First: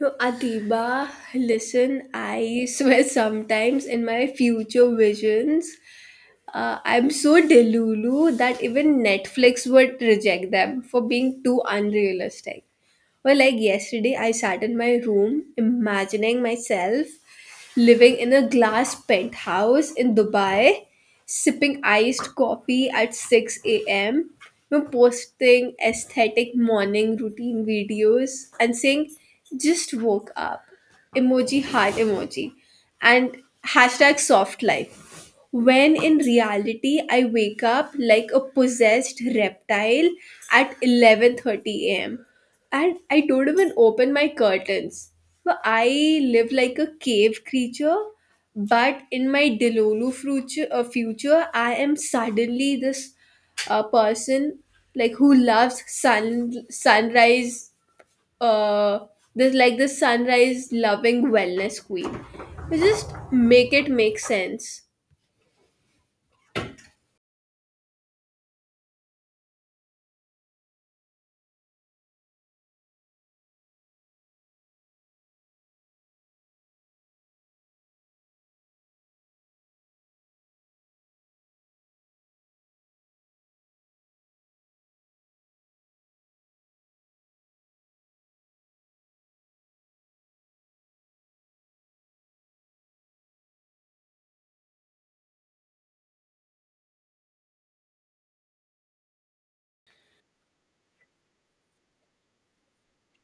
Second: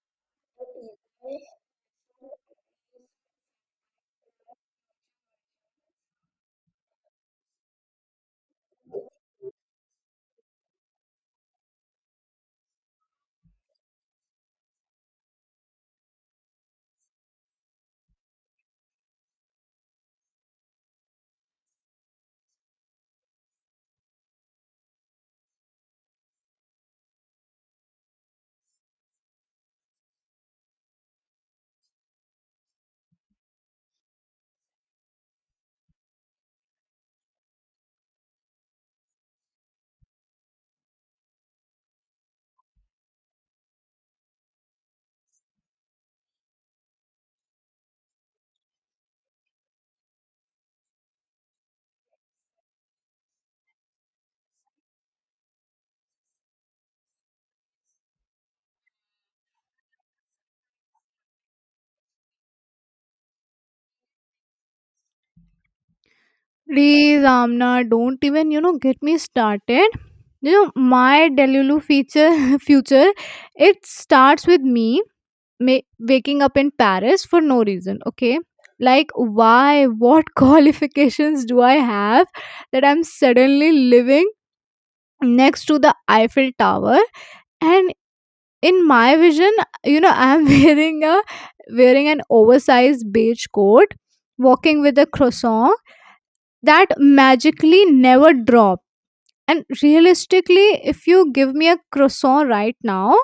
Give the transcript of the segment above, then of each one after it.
No, Atiba, listen, I swear sometimes in my future visions, I'm so delulu that even Netflix would reject them for being too unrealistic. Well, like yesterday, I sat in my room imagining myself living in a glass penthouse in Dubai, sipping iced coffee at 6 a.m., you know, posting aesthetic morning routine videos and saying, just woke up, emoji, heart emoji, and hashtag soft life. When in reality, I wake up like a possessed reptile at 11:30 a.m. And I don't even open my curtains. But I live like a cave creature. But in my Delulu future, I am suddenly this person like who loves sunrise. Uh, this sunrise loving wellness queen. You just make it make sense. Please, Amna, don't even get me started. You know my Delulu feature future. It starts with me waking up in Paris for no reason. Okay, like why? What qualifications do I have that I'm suddenly living next to the Eiffel Tower? And in my vision, you know, I'm wearing an oversized beige coat, walking with a croissant that magically never drop. And realistically, if you give me a croissant right now,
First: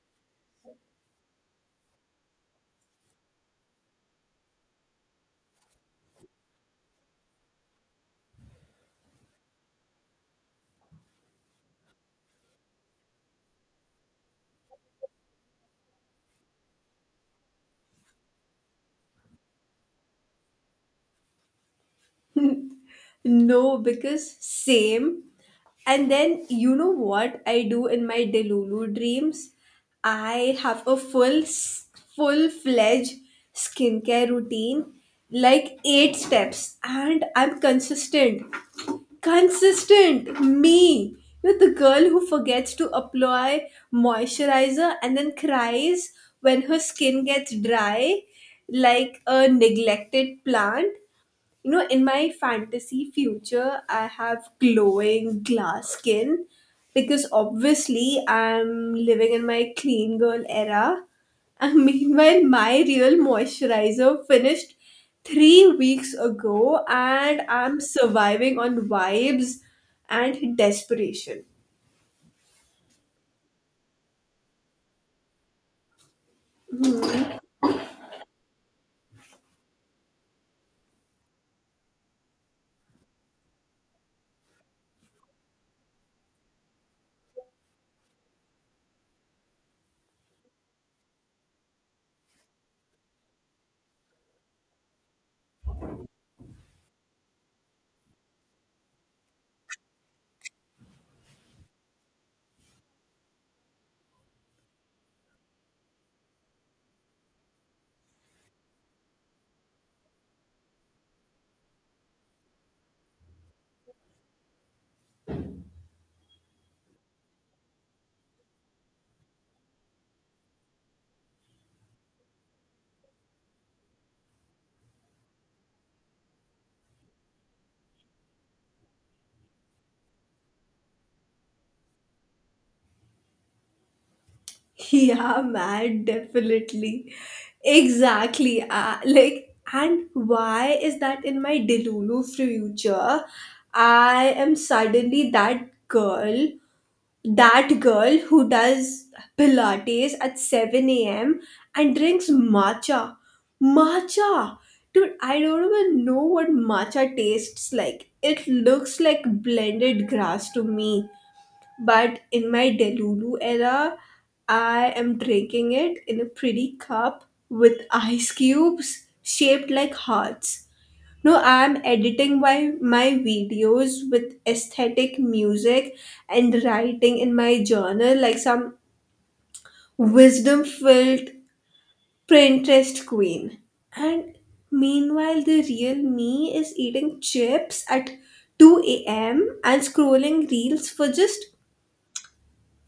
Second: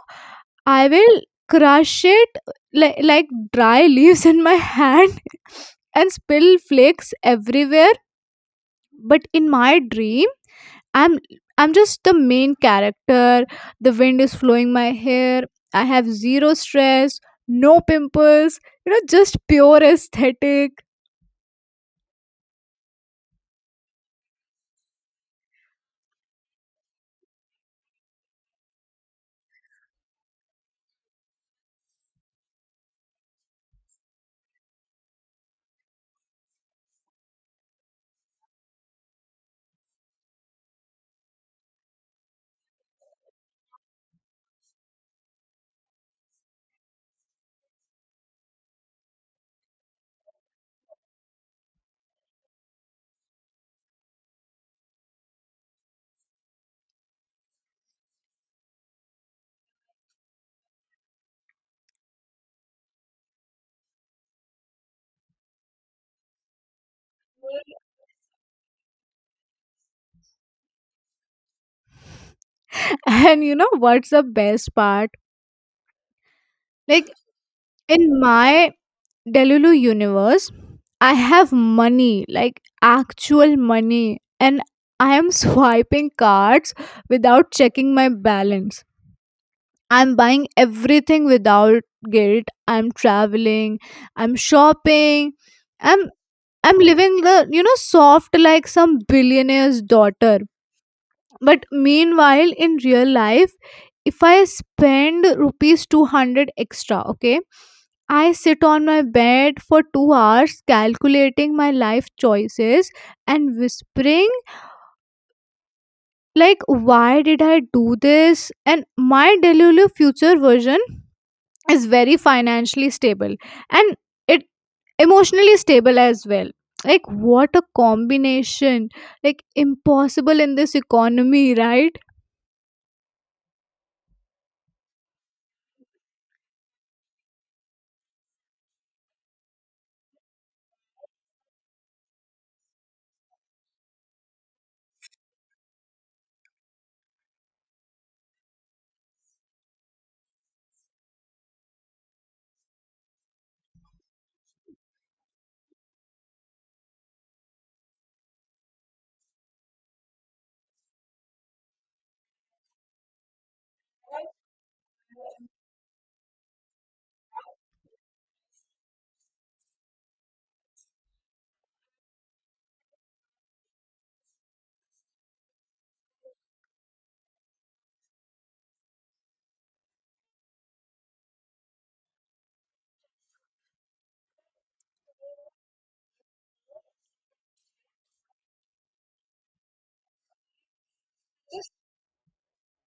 I will crush it, like dry leaves in my hand, and spill flakes everywhere. But in my dream, i'm I'm just the main character. The wind is flowing my hair, I have zero stress, no pimples, just pure aesthetic. No, because same. And then you know what I do in my Delulu dreams? I have a full fledged skincare routine, like eight steps, and I'm consistent. Consistent, me. You're the girl who forgets to apply moisturizer and then cries when her skin gets dry, like a neglected plant. You know, in my fantasy future I have glowing glass skin because obviously I'm living in my clean girl era. And meanwhile my real moisturizer finished 3 weeks ago and I'm surviving on vibes and desperation. And you know what's the best part? Like, in my Delulu universe, I have money, like actual money, and I am swiping cards without checking my balance. I'm buying everything without guilt. I'm traveling, I'm shopping, I'm I'm living the soft, like some billionaire's daughter. But meanwhile, in real life, if I spend rupees 200 extra, okay, I sit on my bed for 2 hours calculating my life choices and whispering, like, why did I do this? And my Delulu future version is very financially stable, and it emotionally stable as well. Like, what a combination. Like, impossible in this economy, right? Yeah, man, definitely. Exactly. Like, and why is that in my Delulu future? I am suddenly that girl who does Pilates at 7 a.m. and drinks matcha. Matcha! Dude, I don't even know what matcha tastes like. It looks like blended grass to me. But in my Delulu era, I am drinking it in a pretty cup with ice cubes shaped like hearts. No, I am editing my videos with aesthetic music and writing in my journal like some wisdom filled Pinterest queen. And meanwhile, the real me is eating chips at 2 a.m. and scrolling reels for just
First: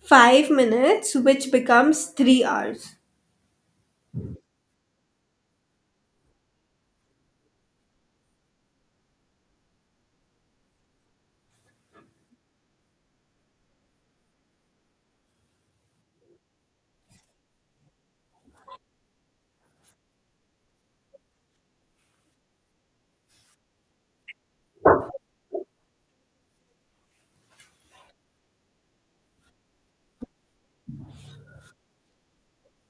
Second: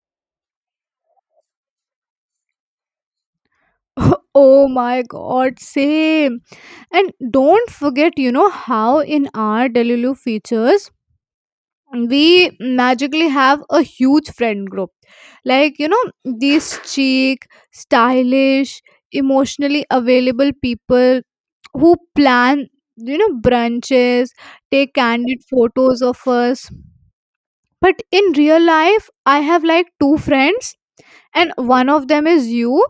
5 minutes, which becomes 3 hours. Oh my god, same. And don't forget, you know how in our Delulu features we magically have a huge friend group, like, you know, these chic, stylish, emotionally available people who plan, brunches, take candid photos of us. But in real life, I have like two friends, and one of them is you.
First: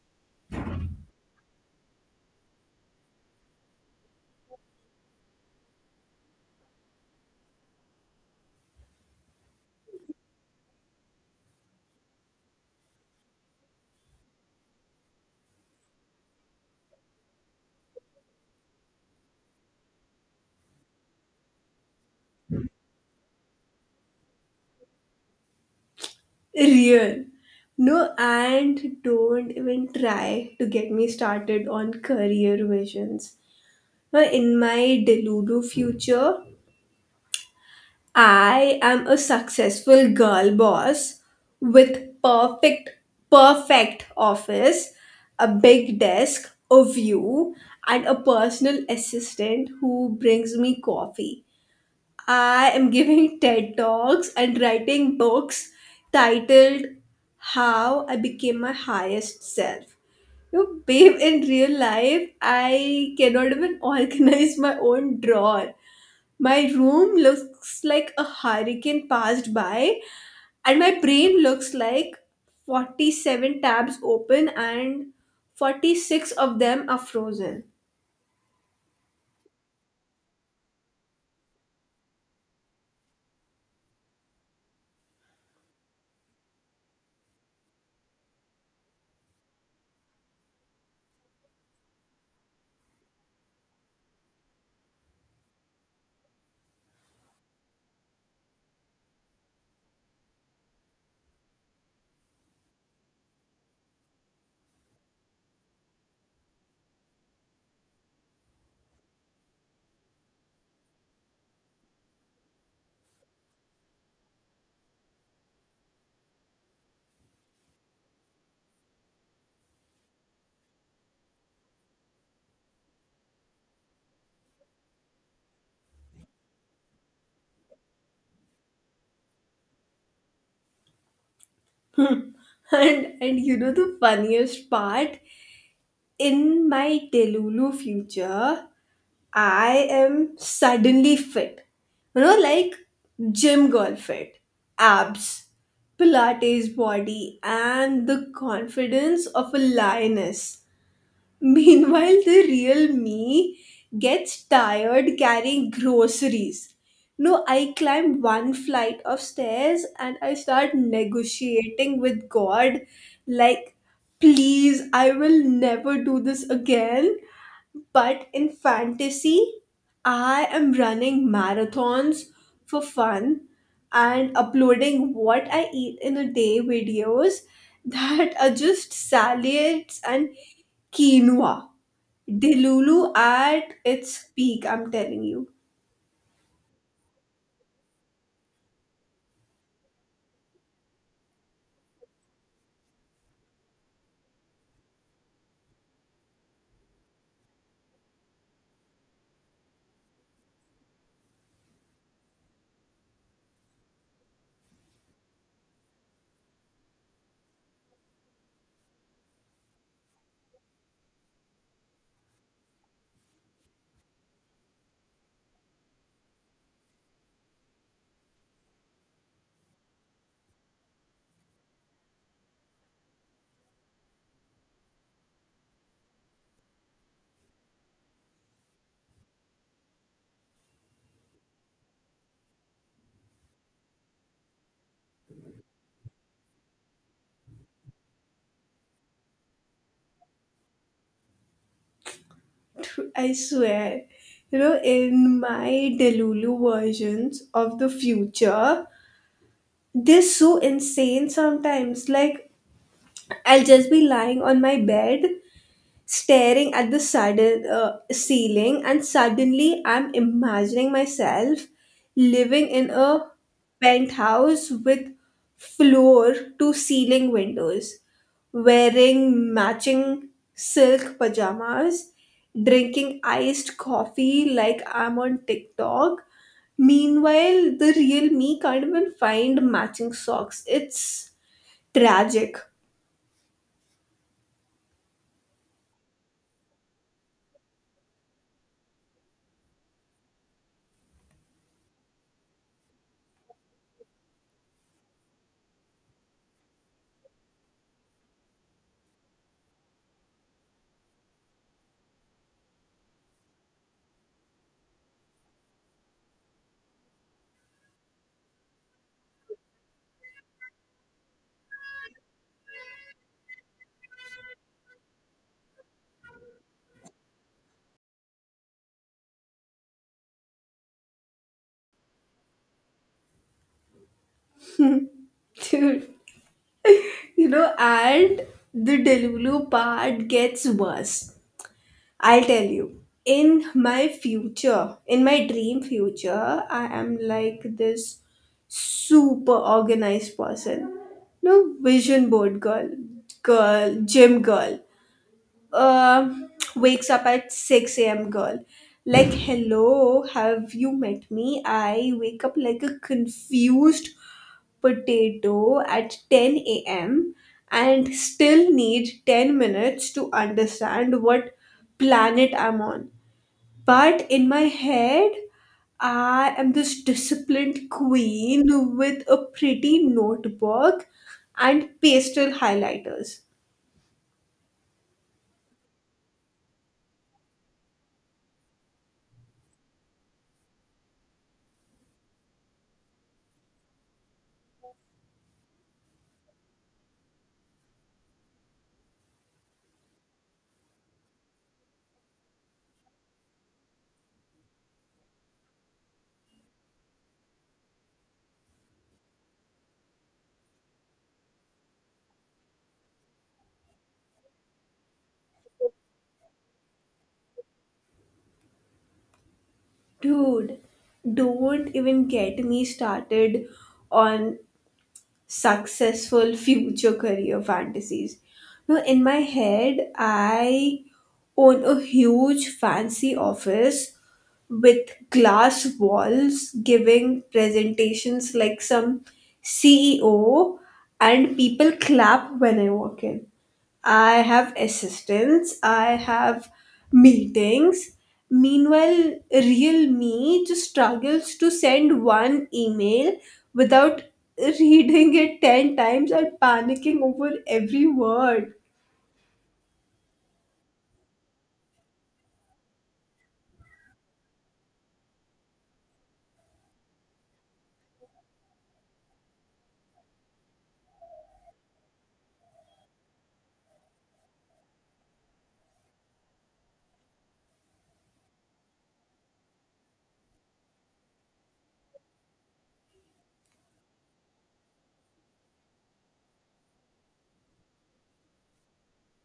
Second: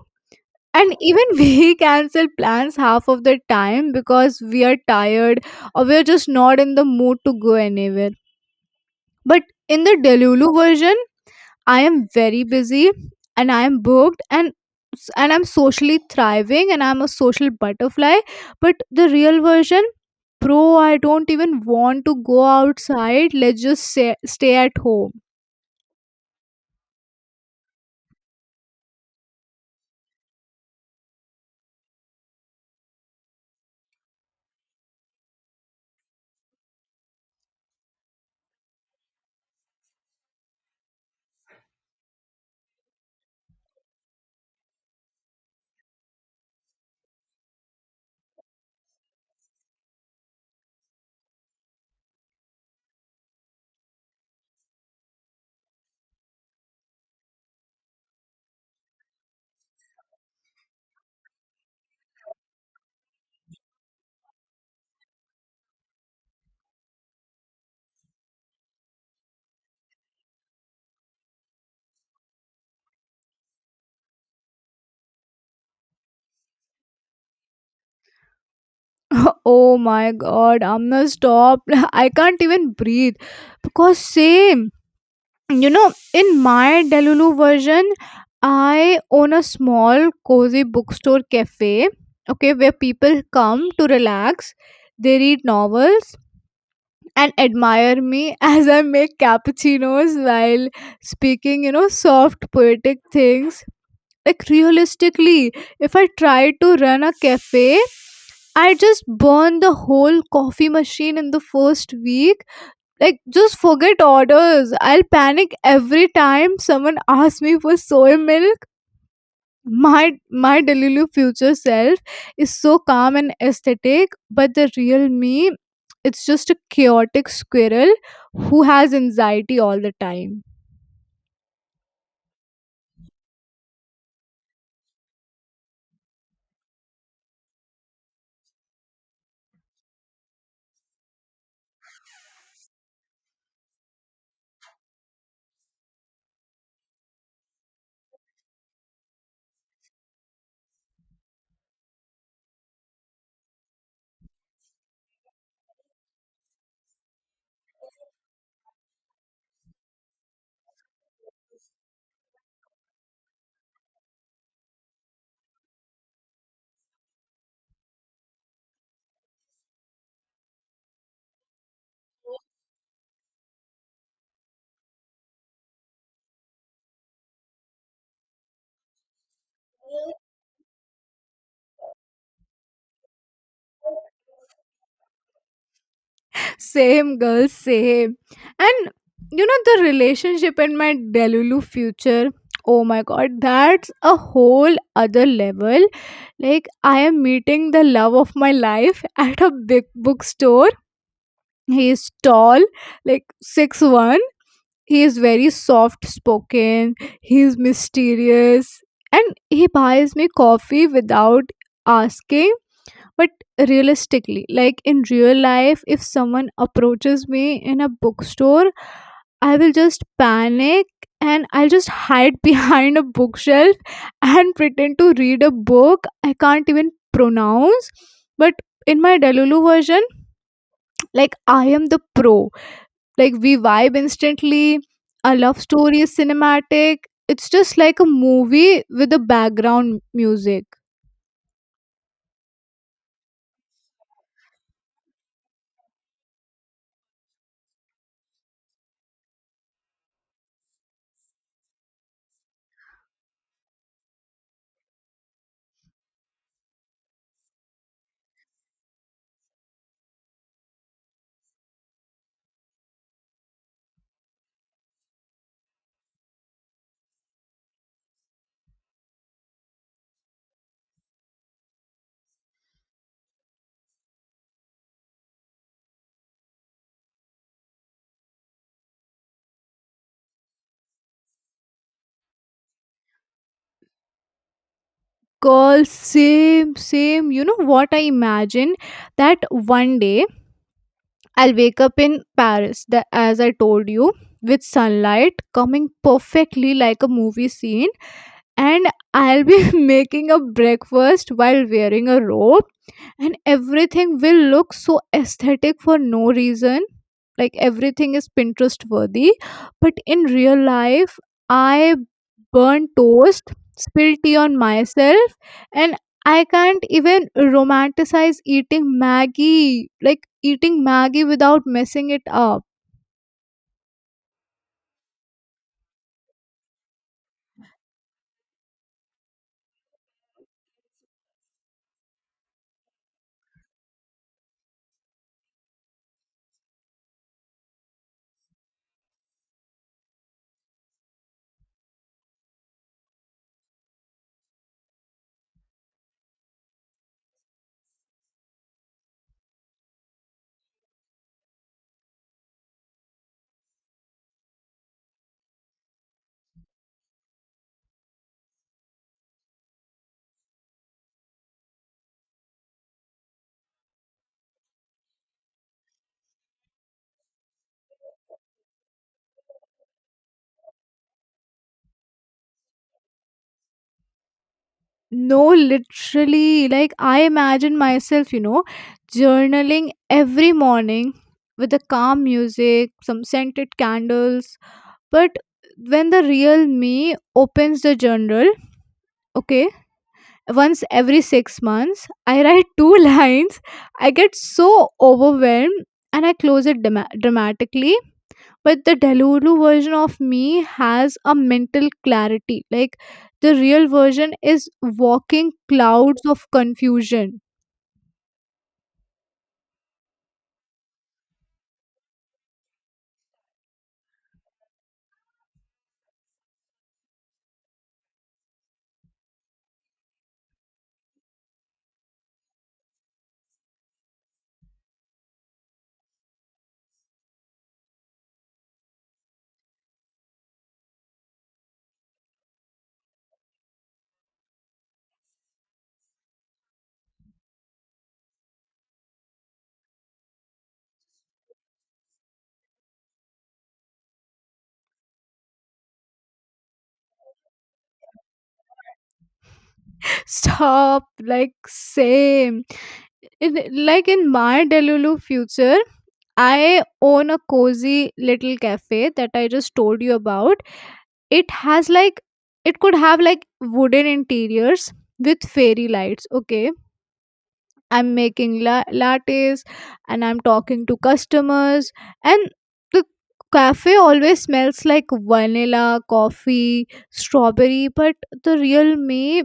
And even we cancel plans half of the time because we are tired, or we're just not in the mood to go anywhere. But in the Delulu version, I am very busy, and I am booked, and I'm socially thriving, and I'm a social butterfly. But the real version, bro, I don't even want to go outside, let's just say, stay at home. Real. No, and don't even try to get me started on career visions. Now, in my Delulu future, I am a successful girl boss with perfect office, a big desk, a view, and a personal assistant who brings me coffee. I am giving TED Talks and writing books titled How I Became My Highest Self. You know, babe, in real life, I cannot even organize my own drawer. My room looks like a hurricane passed by, and my brain looks like 47 tabs open, and 46 of them are frozen. Oh my god, I'm gonna stop. I can't even breathe because same. You know, in my Delulu version, I own a small, cozy bookstore cafe, okay, where people come to relax, they read novels, and admire me as I make cappuccinos while speaking, soft, poetic things. Like, realistically, if I tried to run a cafe, I just burn the whole coffee machine in the first week, like, just forget orders. I'll panic every time someone asks me for soy milk. My Delulu future self is so calm and aesthetic, but the real me, it's just a chaotic squirrel who has anxiety all the time. And you know the funniest part? In my Delulu future, I am suddenly fit. You know, like gym girl fit, abs, Pilates body, and the confidence of a lioness. Meanwhile, the real me gets tired carrying groceries. No, I climb one flight of stairs and I start negotiating with God, like, please, I will never do this again. But in fantasy, I am running marathons for fun and uploading what I eat in a day videos that are just salads and quinoa. Delulu at its peak, I'm telling you. Same girl, same. And you know the relationship and my Delulu future. Oh my god, that's a whole other level. Like, I am meeting the love of my life at a big bookstore. He is tall, like 6'1". He is very soft spoken. He is mysterious. And he buys me coffee without asking. But realistically, like in real life, if someone approaches me in a bookstore, I will just panic, and I'll just hide behind a bookshelf and pretend to read a book I can't even pronounce. But in my Delulu version, like, I am the pro. Like, we vibe instantly. Our love story is cinematic. It's just like a movie with a background music. I swear. You know, in my Delulu versions of the future, they're so insane sometimes. Like, I'll just be lying on my bed staring at the sudden ceiling, and suddenly I'm imagining myself living in a penthouse with floor to ceiling windows, wearing matching silk pajamas, drinking iced coffee like I'm on TikTok. Meanwhile, the real me can't even find matching socks. It's tragic. Girl, same, same. You know what I imagine? That one day I'll wake up in Paris, as I told you, with sunlight coming perfectly like a movie scene. And I'll be making a breakfast while wearing a robe, and everything will look so aesthetic for no reason, like everything is Pinterest worthy. But in real life, I burn toast, spill tea on myself, and I can't even romanticize eating maggie without messing it up. Dude. You know, and the Delulu part gets worse. I'll tell you. In my future, in my dream future, I am like this super organized person. No vision board girl, gym girl. Um, Wakes up at 6 a.m. girl. Like, hello, have you met me? I wake up like a confused potato at 10 a.m. and still need 10 minutes to understand what planet I'm on. But in my head, I am this disciplined queen with a pretty notebook and pastel highlighters. No, literally, like, I imagine myself journaling every morning with the calm music, some scented candles. But when the real me opens the journal, okay, once every 6 months, I write two lines. I get so overwhelmed and I close it dramatically. But the Delulu version of me has a mental clarity. Like, the real version is walking clouds of confusion. Dude, don't even get me started on successful future career fantasies. Now, in my head, I own a huge fancy office with glass walls giving presentations like some CEO, and people clap when I walk in. I have assistants, I have meetings. Meanwhile, real me just struggles to send one email without reading it 10 times and panicking over every word. Stop, like, same. Like in my Delulu future, I own a cozy little cafe that I just told you about. It has like it could have like wooden interiors with fairy lights. Okay, I'm making lattes, and I'm talking to customers, and the cafe always smells like vanilla, coffee, strawberry. But the real me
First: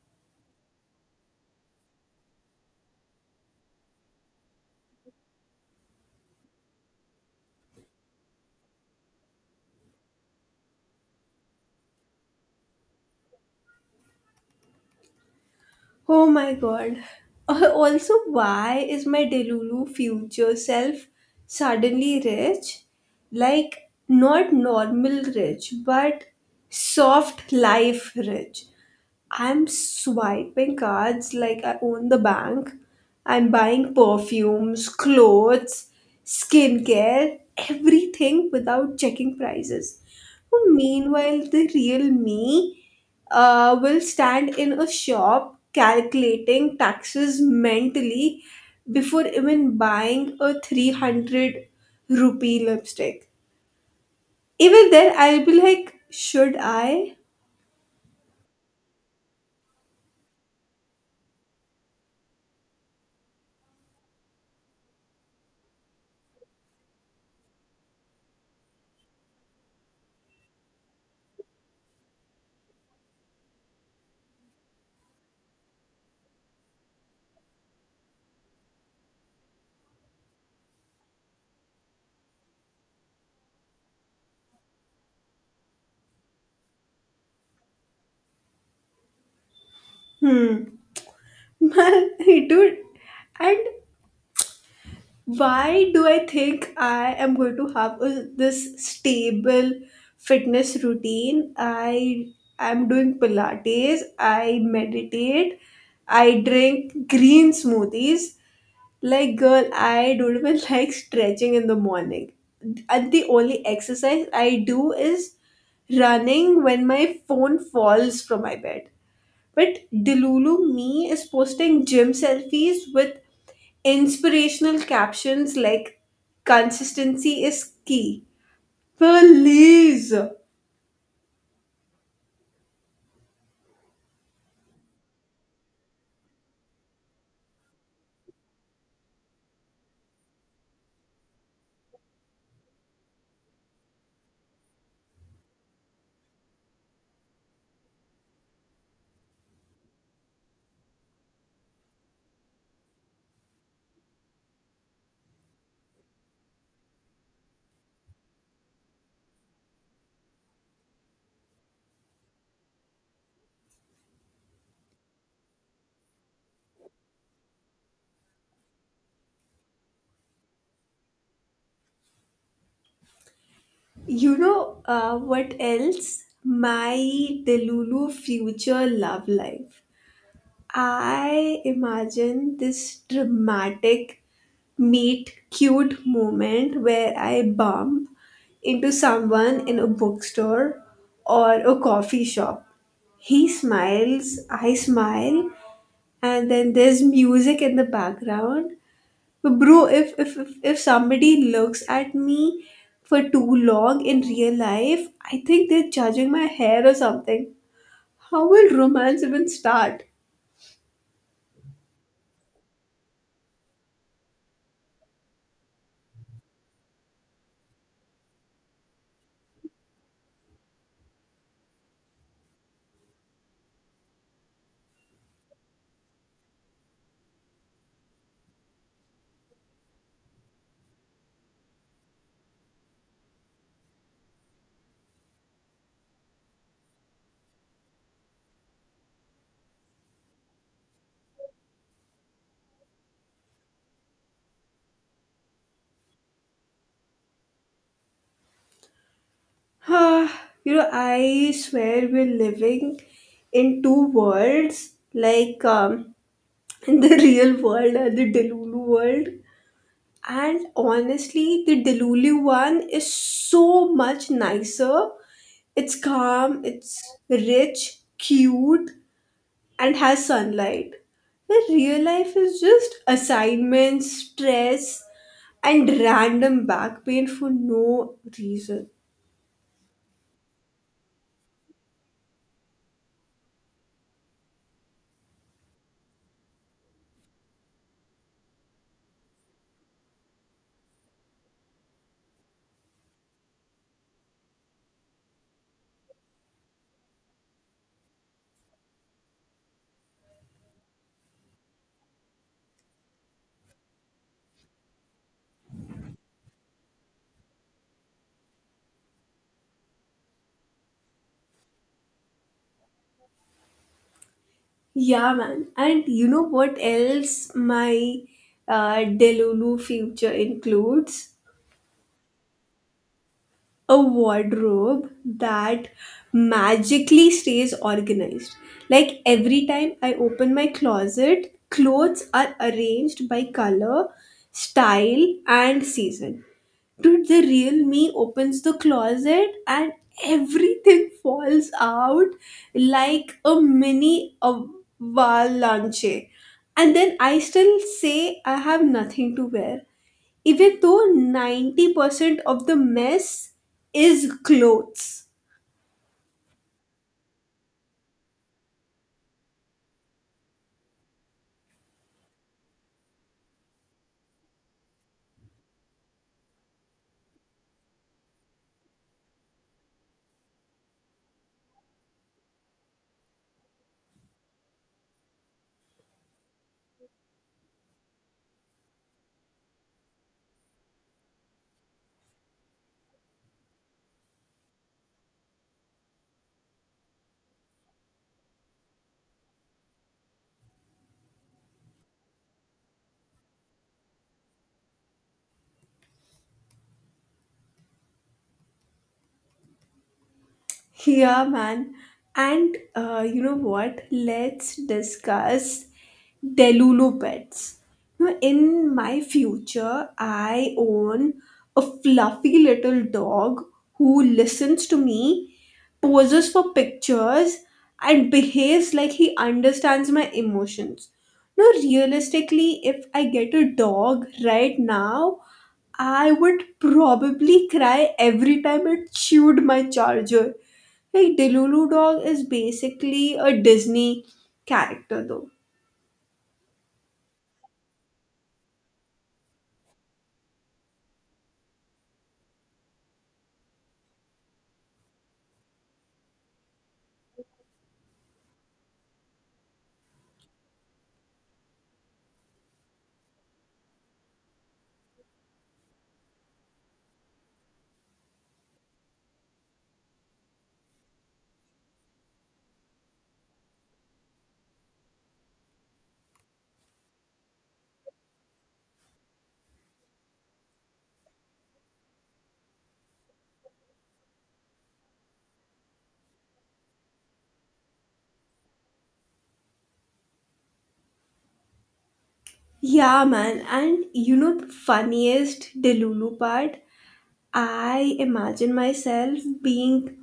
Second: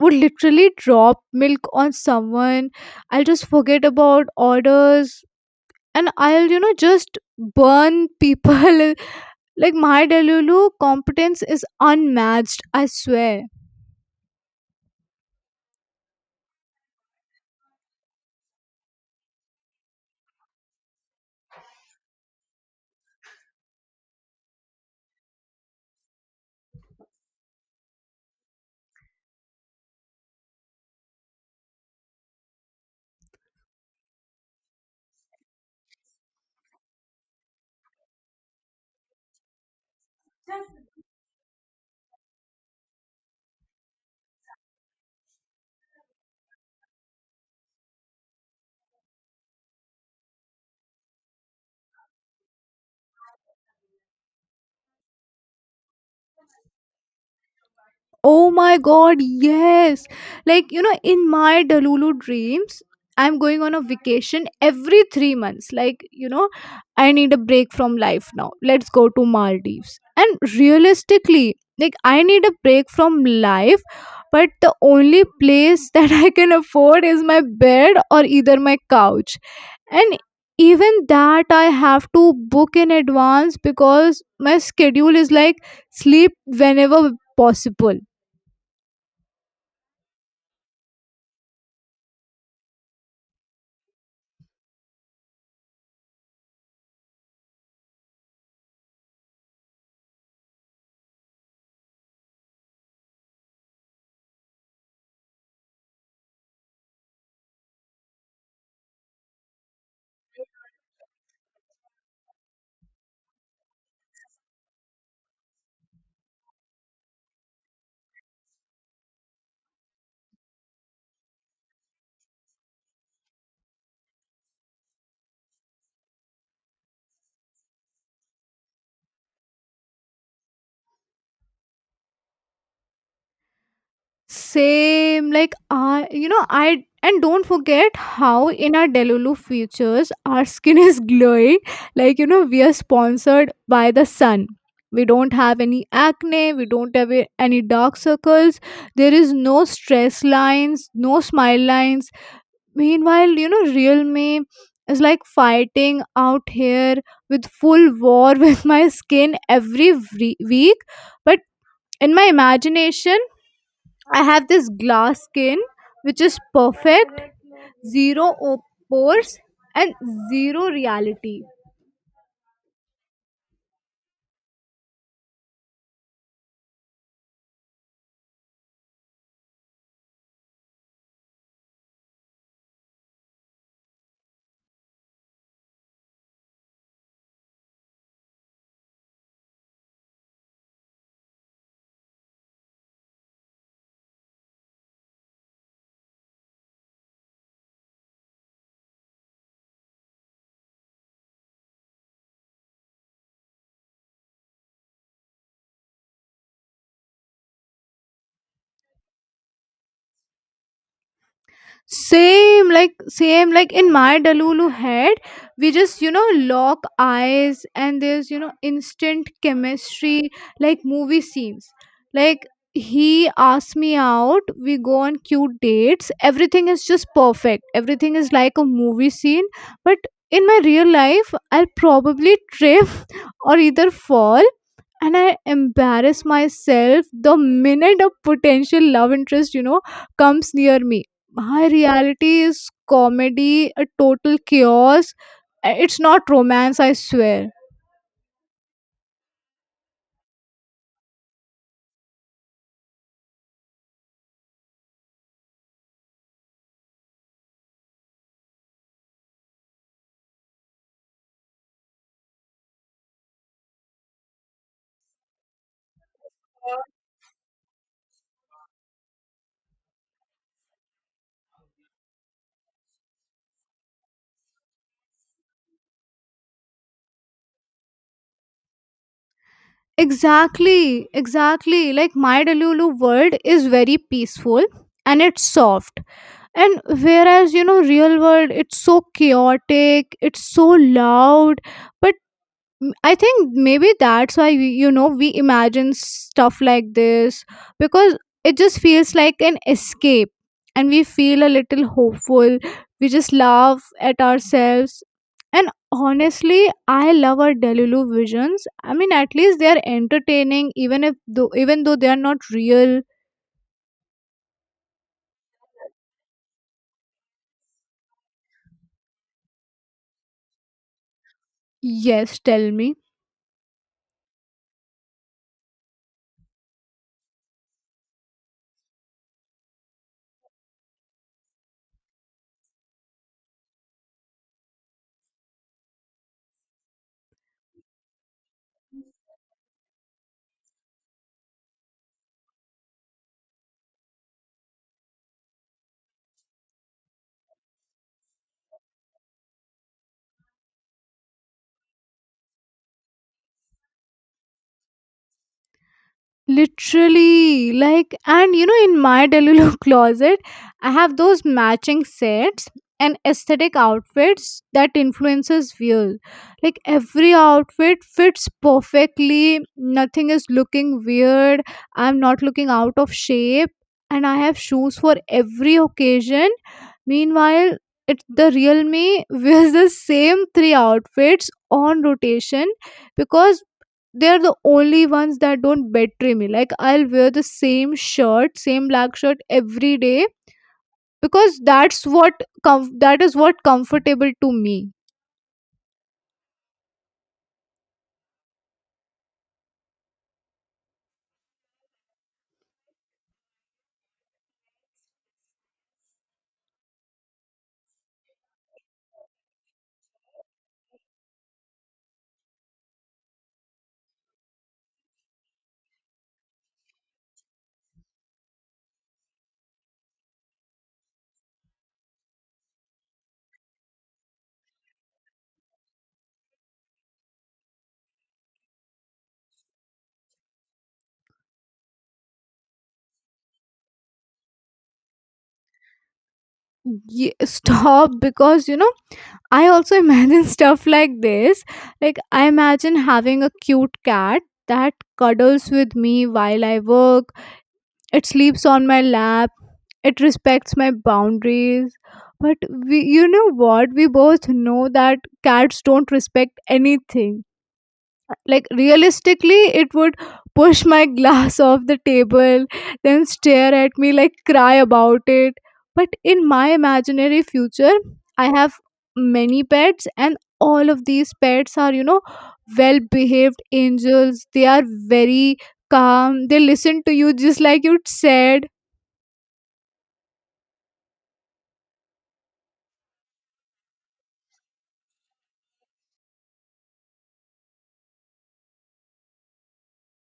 would literally drop milk on someone. I'll just forget about orders, and I'll, just burn people. Like, my Delulu competence is unmatched, I swear. Oh my god. Also, why is my Delulu future self suddenly rich? Like, not normal rich, but soft life rich. I'm swiping cards like I own the bank. I'm buying perfumes, clothes, skincare, everything without checking prices. Oh, meanwhile, the real me will stand in a shop calculating taxes mentally before even buying a 300 rupee lipstick. Even then, I'll be like, should I? Oh my god, yes. Like, in my Delulu dreams, I'm going on a vacation every 3 months. Like, I need a break from life now. Let's go to Maldives. And realistically, like, I need a break from life, but the only place that I can afford is my bed or either my couch. And even that, I have to book in advance because my schedule is like sleep whenever possible. Hmm. Man, dude, and why do I think I am going to have a, this stable fitness routine? I am doing Pilates, I meditate, I drink green smoothies. Like, girl, I don't even like stretching in the morning. And the only exercise I do is running when my phone falls from my bed. But Delulu me is posting gym selfies with inspirational captions like consistency is key. Please. Same, like, I you know I and don't forget how in our Delulu features our skin is glowing, like, we are sponsored by the sun. We don't have any acne, we don't have any dark circles, there is no stress lines, no smile lines. Meanwhile, real me is like fighting out here with full war with my skin every week. But in my imagination, I have this glass skin which is perfect, zero pores, and zero reality. You know what else? My Delulu future love life. I imagine this dramatic meet cute moment where I bump into someone in a bookstore or a coffee shop. He smiles, I smile, and then there's music in the background. But bro, if somebody looks at me for too long in real life, I think they're judging my hair or something. How will romance even start? Same, like in my Dalulu head, we just lock eyes, and there's instant chemistry, like movie scenes. Like, he asks me out, we go on cute dates. Everything is just perfect. Everything is like a movie scene. But in my real life, I'll probably trip or either fall. And I embarrass myself the minute a potential love interest, comes near me. My reality is comedy, a total chaos. It's not romance, I swear. You know, I swear we're living in two worlds, like in the real world and the Delulu world. And honestly, the Delulu one is so much nicer. It's calm, it's rich, cute, and has sunlight. Where real life is just assignments, stress, and random back pain for no reason. Exactly, exactly. Like, my Delulu world is very peaceful and it's soft. And whereas, real world, it's so chaotic, it's so loud, but I think maybe that's why we, you know we imagine stuff like this, because it just feels like an escape and we feel a little hopeful. We just laugh at ourselves, and honestly I love our Delulu visions. I mean, at least they are entertaining, even though they are not real. Yeah, man. And you know what else my Delulu future includes? Yes, tell me. A wardrobe that magically stays organized. Like every time I open my closet, clothes are arranged by color, style, and season. Dude, the real me opens the closet and everything falls out like a mini avalanche. And then I still say I have nothing to wear even though 90% of the mess is clothes. Literally, like, and in my delulo closet, I have those matching sets and aesthetic outfits that influences views. Like, every outfit fits perfectly, nothing is looking weird, I'm not looking out of shape, and I have shoes for every occasion. Meanwhile, it the real me wears the same three outfits on rotation, because they're the only ones that don't betray me. Like, I'll wear the same shirt same black shirt every day, because that is what comfortable to me. Yeah, man. And you know what? Let's discuss Delulu pets. Now, in my future, I own a fluffy little dog who listens to me, poses for pictures, and behaves like he understands my emotions. Now, realistically, if I get a dog right now, I would probably cry every time it chewed my charger. Like Delulu Dog is basically a Disney character though. Stop, because I also imagine stuff like this. Like, I imagine having a cute cat that cuddles with me while I work. It sleeps on my lap, it respects my boundaries. But we, you know what? We both know that cats don't respect anything. Like, realistically, it would push my glass off the table, then stare at me, like, cry about it. But in my imaginary future, I have many pets, and all of these pets are, well behaved angels. They are very calm, they listen to you just like you said. Yeah man, and you know the funniest Delulu part? I imagine myself being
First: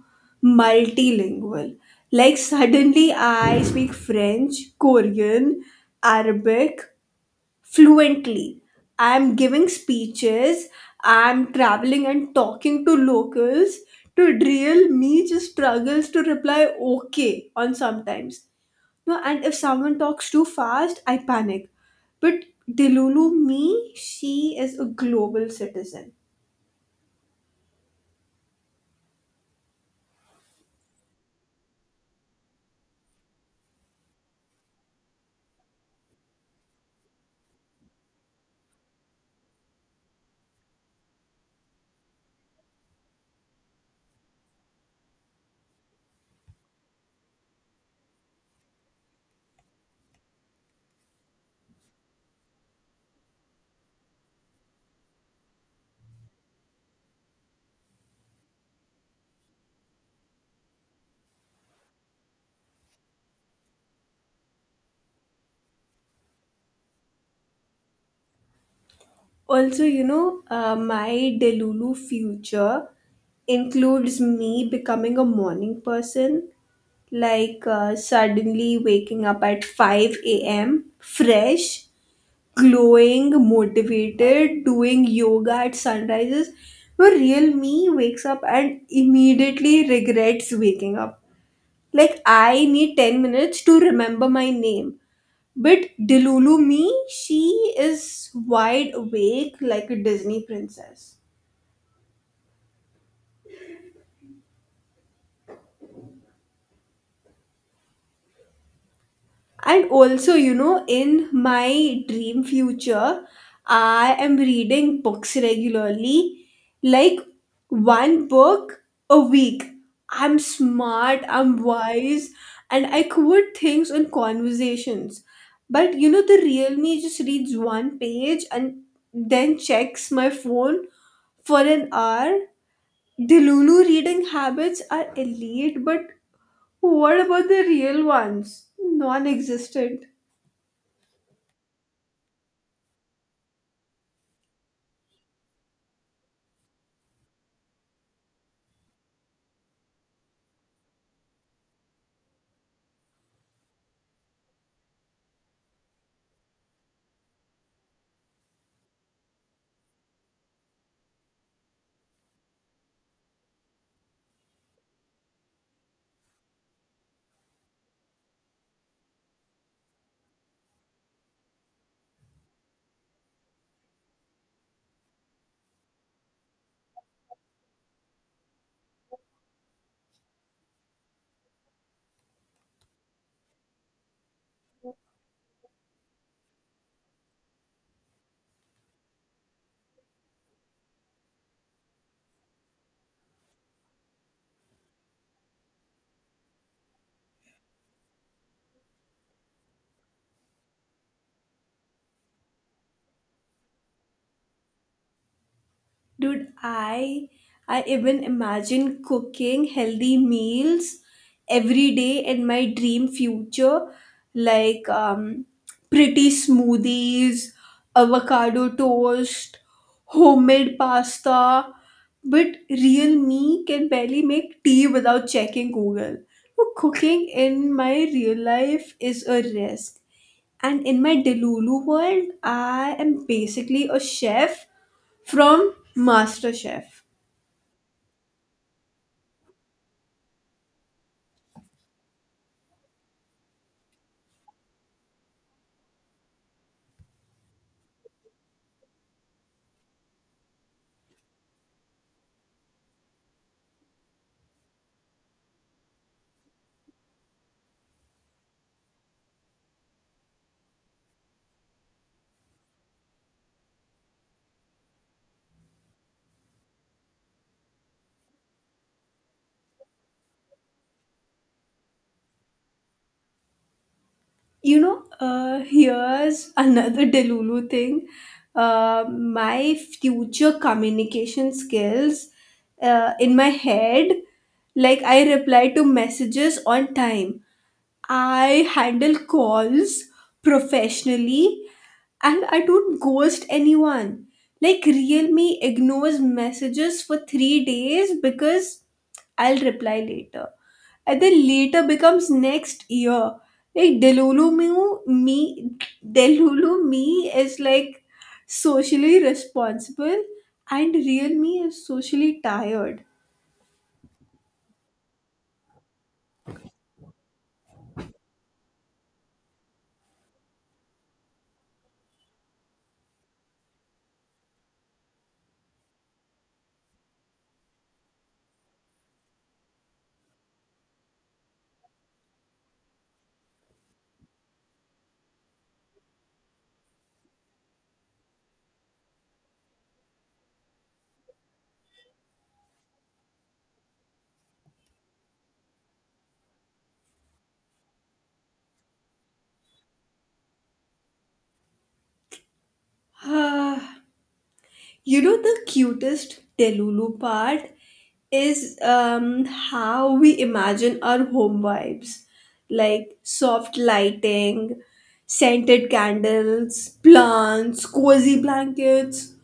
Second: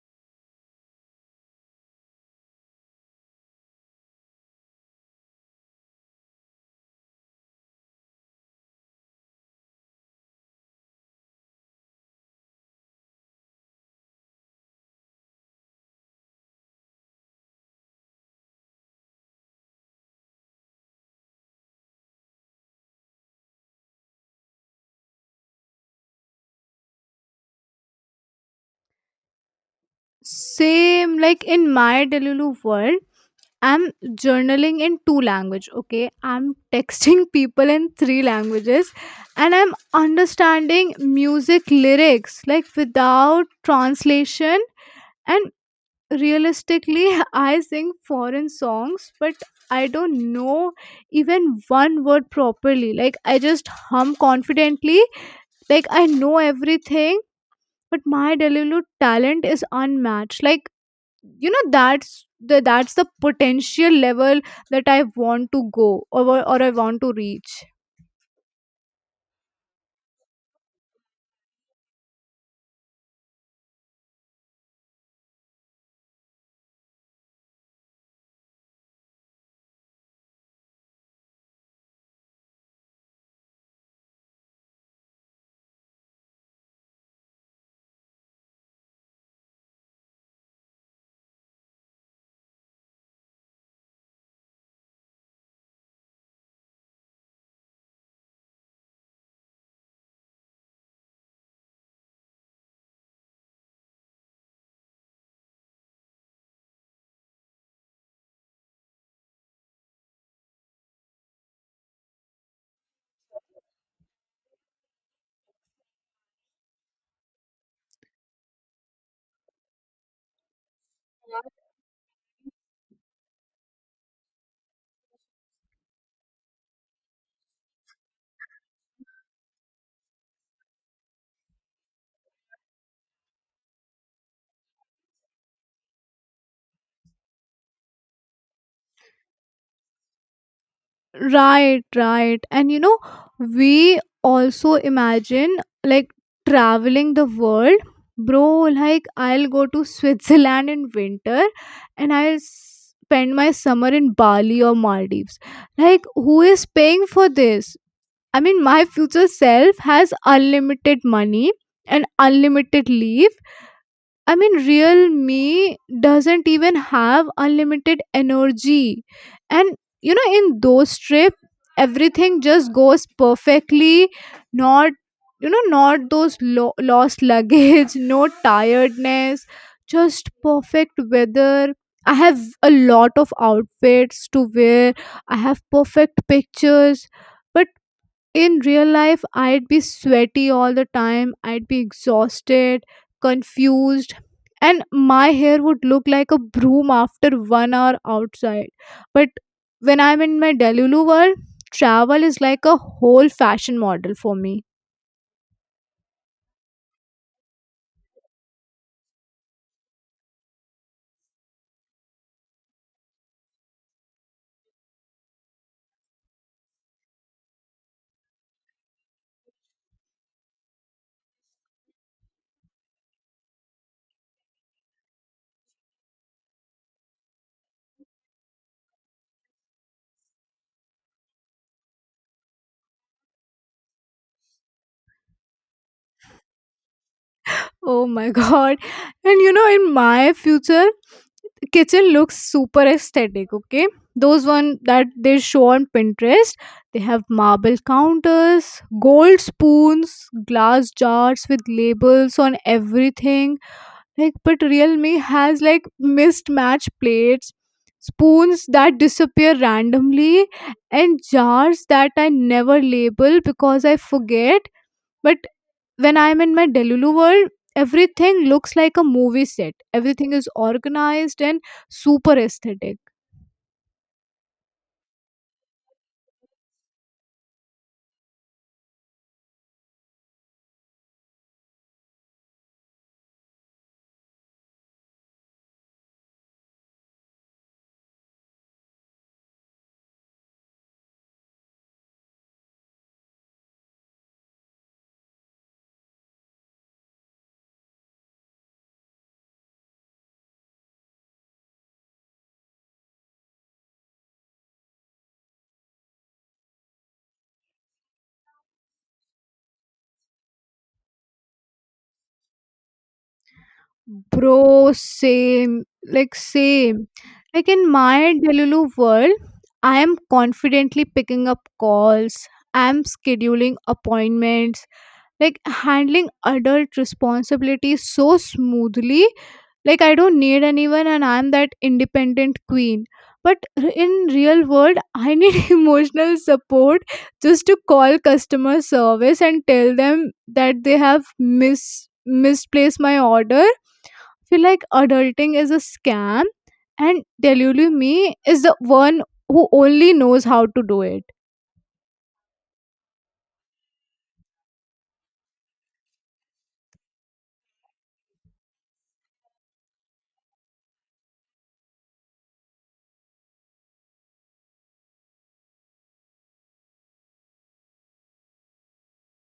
multilingual. Like suddenly I speak French, Korean, Arabic, fluently. I'm giving speeches, I'm traveling and talking to locals. To real me just struggles to reply okay on sometimes. No, and if someone talks too fast, I panic. But Delulu me, she is a global citizen. Same, like in my Delulu world, I'm journaling in two language, okay, I'm texting people in three languages, and I'm understanding music lyrics, like, without translation. And realistically I sing foreign songs, but I don't know even one word properly. Like, I just hum confidently, like I know everything. But my Delulu talent is unmatched. Like, that's the potential level that I want to go, or I want to reach. Also, you know, my Delulu future includes me becoming a morning person, like suddenly waking up at 5 a.m., fresh, glowing, motivated, doing yoga at sunrises. Where real me wakes up and immediately regrets waking up. Like, I need 10 minutes to remember my name. But Delulu me, she is wide awake like a Disney princess. And also, you know, in my dream future, I am reading books regularly, like one book a week. I'm smart, I'm wise, and I quote things on conversations. But you know, the real me just reads one page and then checks my phone for an hour. The Lulu reading habits are elite, but what about the real ones? Non-existent. Right, right. And we also imagine, like, traveling the world, bro. Like, I'll go to Switzerland in winter, and I'll spend my summer in Bali or Maldives. Like, who is paying for this? I mean, my future self has unlimited money and unlimited leave. I mean, real me doesn't even have unlimited energy. And, in those trips, everything just goes perfectly. Not, you know, not those lost luggage, no tiredness, just perfect weather. I have a lot of outfits to wear, I have perfect pictures. But in real life, I'd be sweaty all the time, I'd be exhausted, confused, and my hair would look like a broom after one hour outside. But when I'm in my Delulu world, travel is like a whole fashion model for me. Dude, I even imagine cooking healthy meals every day in my dream future, like pretty smoothies, avocado toast, homemade pasta. But real me can barely make tea without checking Google. So cooking in my real life is a risk. And in my Delulu world, I am basically a chef from MasterChef. Oh my god. And in my future, kitchen looks super aesthetic, okay, those one that they show on Pinterest, they have marble counters, gold spoons, glass jars with labels on everything. Like, but real me has like mismatched plates, spoons that disappear randomly, and jars that I never label because I forget. But when I'm in my Delulu world, everything looks like a movie set. Everything is organized and super aesthetic. You know, here's another Delulu thing. My future communication skills in my head, like I reply to messages on time. I handle calls professionally and I don't ghost anyone. Like, real me ignores messages for 3 days because I'll reply later. And then later becomes next year. Like, me, me, Delulu me is like socially responsible and real me is socially tired. Bro, same. Like, same. Like, in my Delulu world, I am confidently picking up calls, I'm scheduling appointments, like handling adult responsibilities so smoothly. Like, I don't need anyone, and I'm that independent queen. But in real world, I need emotional support just to call customer service and tell them that they have mis misplaced my order. I feel like adulting is a scam, and Delulu me is the one who only knows how to do it. You know, the cutest Telulu part is how we imagine our home vibes like soft lighting, scented candles, plants, cozy blankets,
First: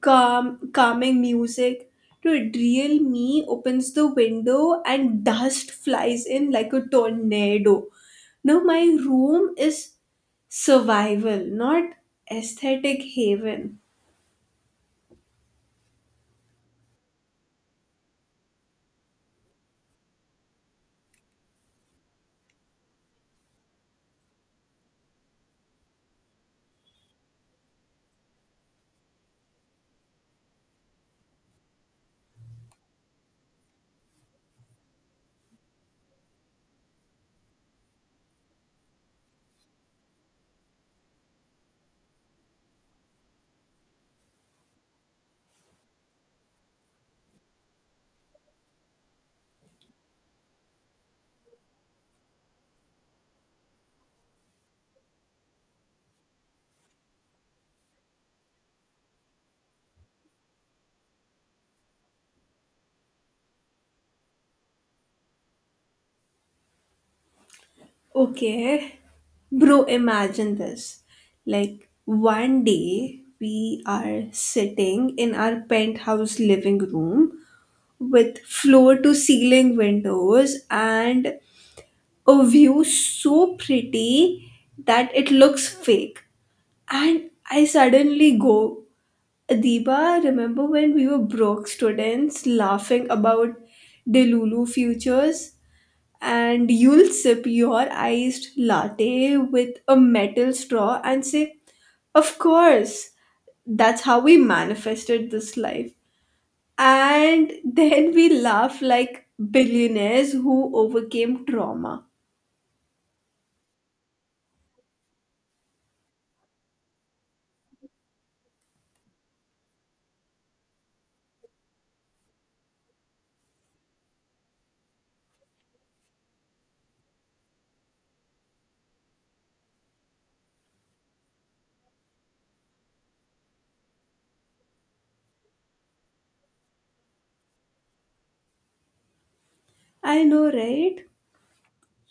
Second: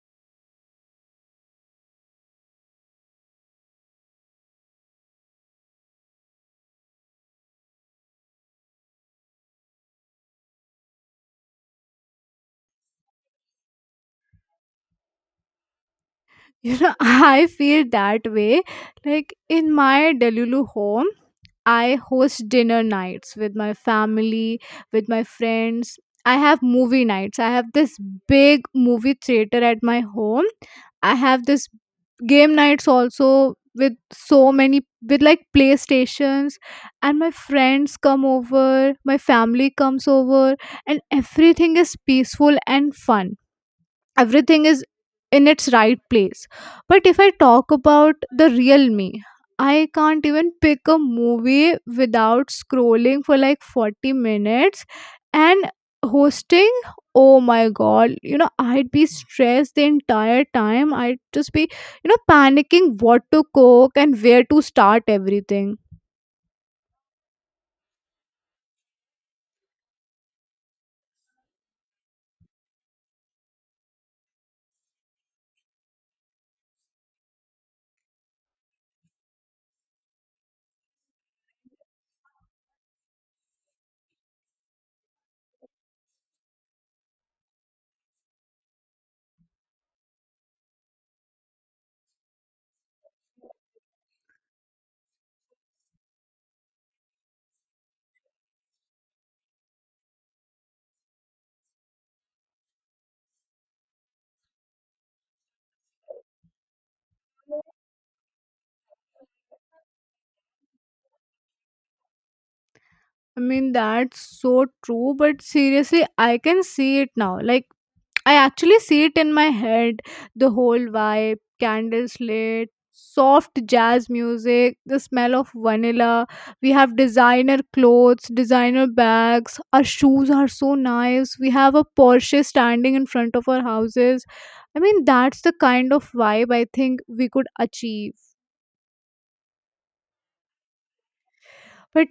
calming music. Dude, real me opens the window and dust flies in like a tornado. Now, my room is survival, not aesthetic haven. you know I feel that way. Like, in my Delulu home, I host dinner nights with my family, with my friends. I have movie nights, I have this big movie theater at my home, I have this game nights also, with so many with like playstations. And my friends come over, my family comes over, and everything is peaceful and fun. Everything is in its right place. But if I talk about the real me, I can't even pick a movie without scrolling for like 40 minutes, and hosting, oh my god, I'd be stressed the entire time. I'd just be, panicking what to cook and where to start everything. Okay. Bro, imagine this. Like, one day we are sitting in our penthouse living room with floor to ceiling windows and a view so pretty that it looks fake. And I suddenly go, Adiba, remember when we were broke students laughing about Delulu futures? And you'll sip your iced latte with a metal straw and say, of course, that's how we manifested this life. And then we laugh like billionaires who overcame trauma. I mean, that's so true, but seriously, I can see it now. Like, I actually see it in my head, the whole vibe, candles lit, soft jazz music, the smell of vanilla. We have designer clothes, designer bags. Our shoes are so nice. We have a Porsche standing in front of our houses. I mean, that's the kind of vibe I think we could achieve. I know, right? But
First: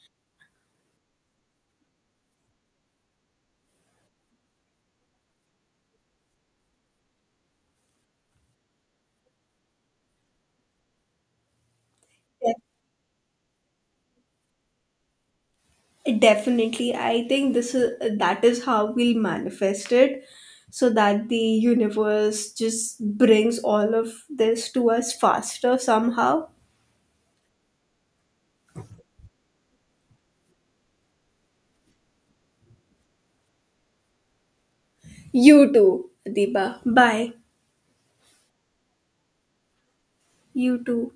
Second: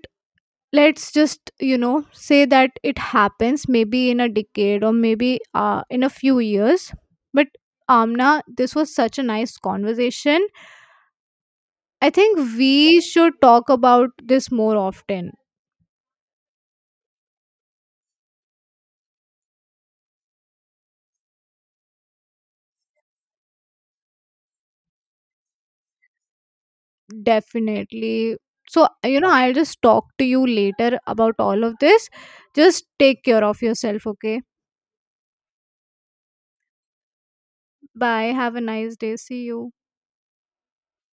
let's just say that it happens maybe in a decade, or maybe in a few years. But Amna, this was such a nice conversation. I think we should talk about this more often. Definitely. I think this is that is how we'll manifest it so that the universe just brings all of this to us faster somehow. Definitely. So, I'll just talk to you later about all of this. Just take care of yourself, okay. You too, Adiba. Bye. Bye, have a nice day, see you. You too.